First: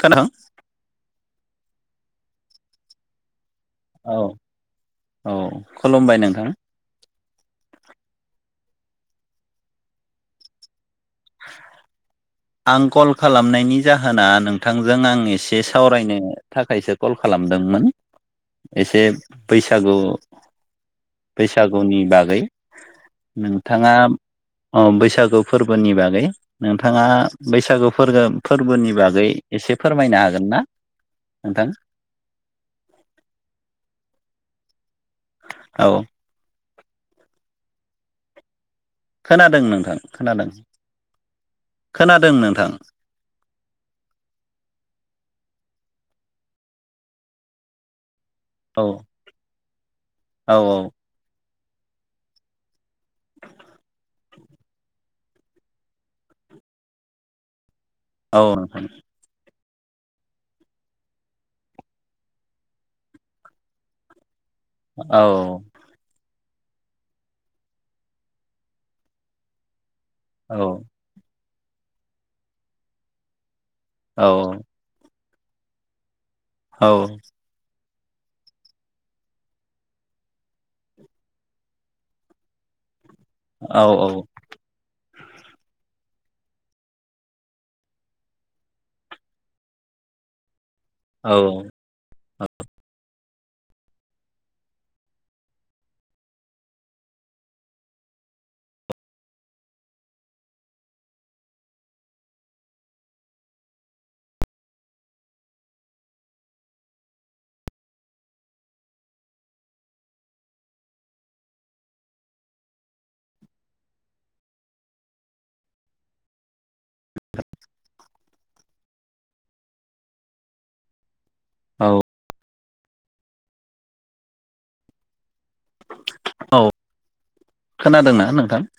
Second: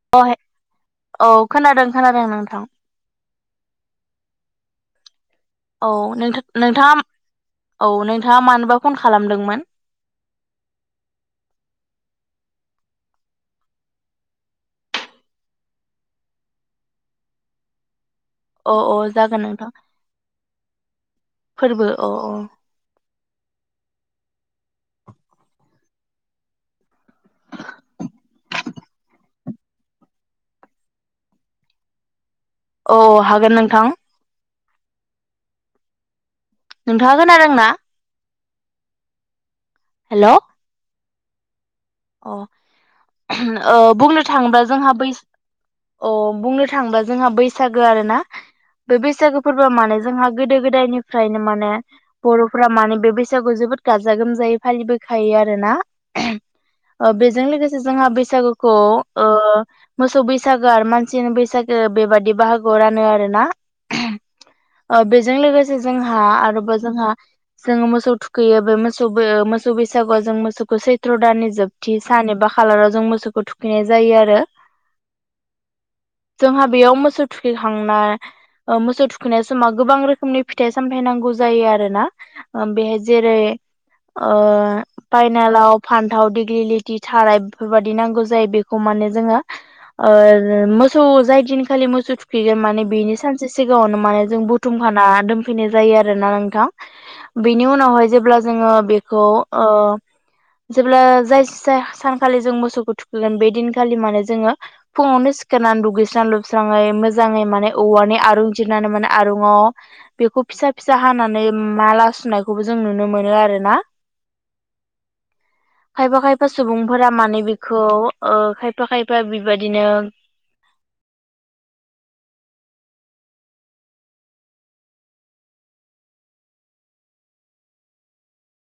खोनादों? अह औ खोनादों खोनादों नोंथां। औ औ औ खुलुमबाय नोंथां नोंथाङा औ नोंथाङा मानोबा फन खालामदोंमोन? आं कल खालामनायनि जाहोना नोंथांजों आं एसे सावरायनो थाखायसो कल खाला- मदोंमोन अ अ एसे जागोन नोंथां बैसागु फोरबो बैसागुनि अ अ बागै नोंथाङा अ बैसागो फोरबोनि बागै। नोंथाङा बैसागो फोरगो फोरबोनि बागै एसे फोरमायनो हागोन ना नोंथां? औ हागोन नोंथां। औ। नोंथाङा खोनादोंना? खोनादों नोंथां हेल' खोनादों। खोनादों नोंथां अ ओ बुंनो थांङोबा जोंहा बै- अ बुंनो थाङोबा जोंहा बैसागो आरो ना? औ बे बैसागो फोरबोआ माने जोंहा औ गोदो गोदायनिफ्रायनो माने माने बरफोरा माने बे बैसागुखौ जोबोद गाजा गोमजायै फालिबोखायो आरोना। बेजों लोगोसे जोंहा औ बैसागुखौ नोंथां ओ मोसौ बैसागो आरो मानसिनि बैसागो बेबादि बाहागोआव रानो आरो ना। ओ औ बेजों लोगोसे जोंहा आरो जोंहा जोङो मोसौ थुखैयो बे मोसौ ओ मोसौ बैसागुआव जों औ मोसौखौ सैथ्र दाननि जोबथि सान एबा खालाराव जों मोसौखौ थुखैनाय जायो औ आरो। जोंहा बेयाव मोसौ औ थुखैखां- ना ओ मोसौ थुखैनाय समाव गोबां रोखोमनि फिथाइ-सामथाइ नांगौ जायो आरो ना। ओ बेहाय जेरै- औ ओ पाइनालाव, फान्थाव, दिग- लिति, थाराइ, बेफोरबादि नांगौ जायो। बेखौ माने जोंङो ओ मो- सौ जाय औ दिनखालि मोसौ थुखैगोन माने बेनि सानसे सिगाङावनो माने जों बुथुमखाना दोनफैनाय जायो आरोना नोंथां। बेनि उनावहाय जेब्ला जोंङो बेखौ ओ जेब्ला जाय सानखालि जों मोसौखौ थुखैगोन बे दिनखालि माने जोंङो फुङावनो सिखारनानै दुगैस्रां-लोब- स्राङै मोजाङै माने औवानि आरुं जिरनानै माने आरुङाव बेखौ फिसा फिसा हानानै माला सुनायखौबो जों नुनो मोनो आरो ना। खायफा खायफा सुबुंफोरा माने बेखौ ओ खायफा खायफा बेबादिनो [inaudible] औ। औ खोनादोंना नोंथां।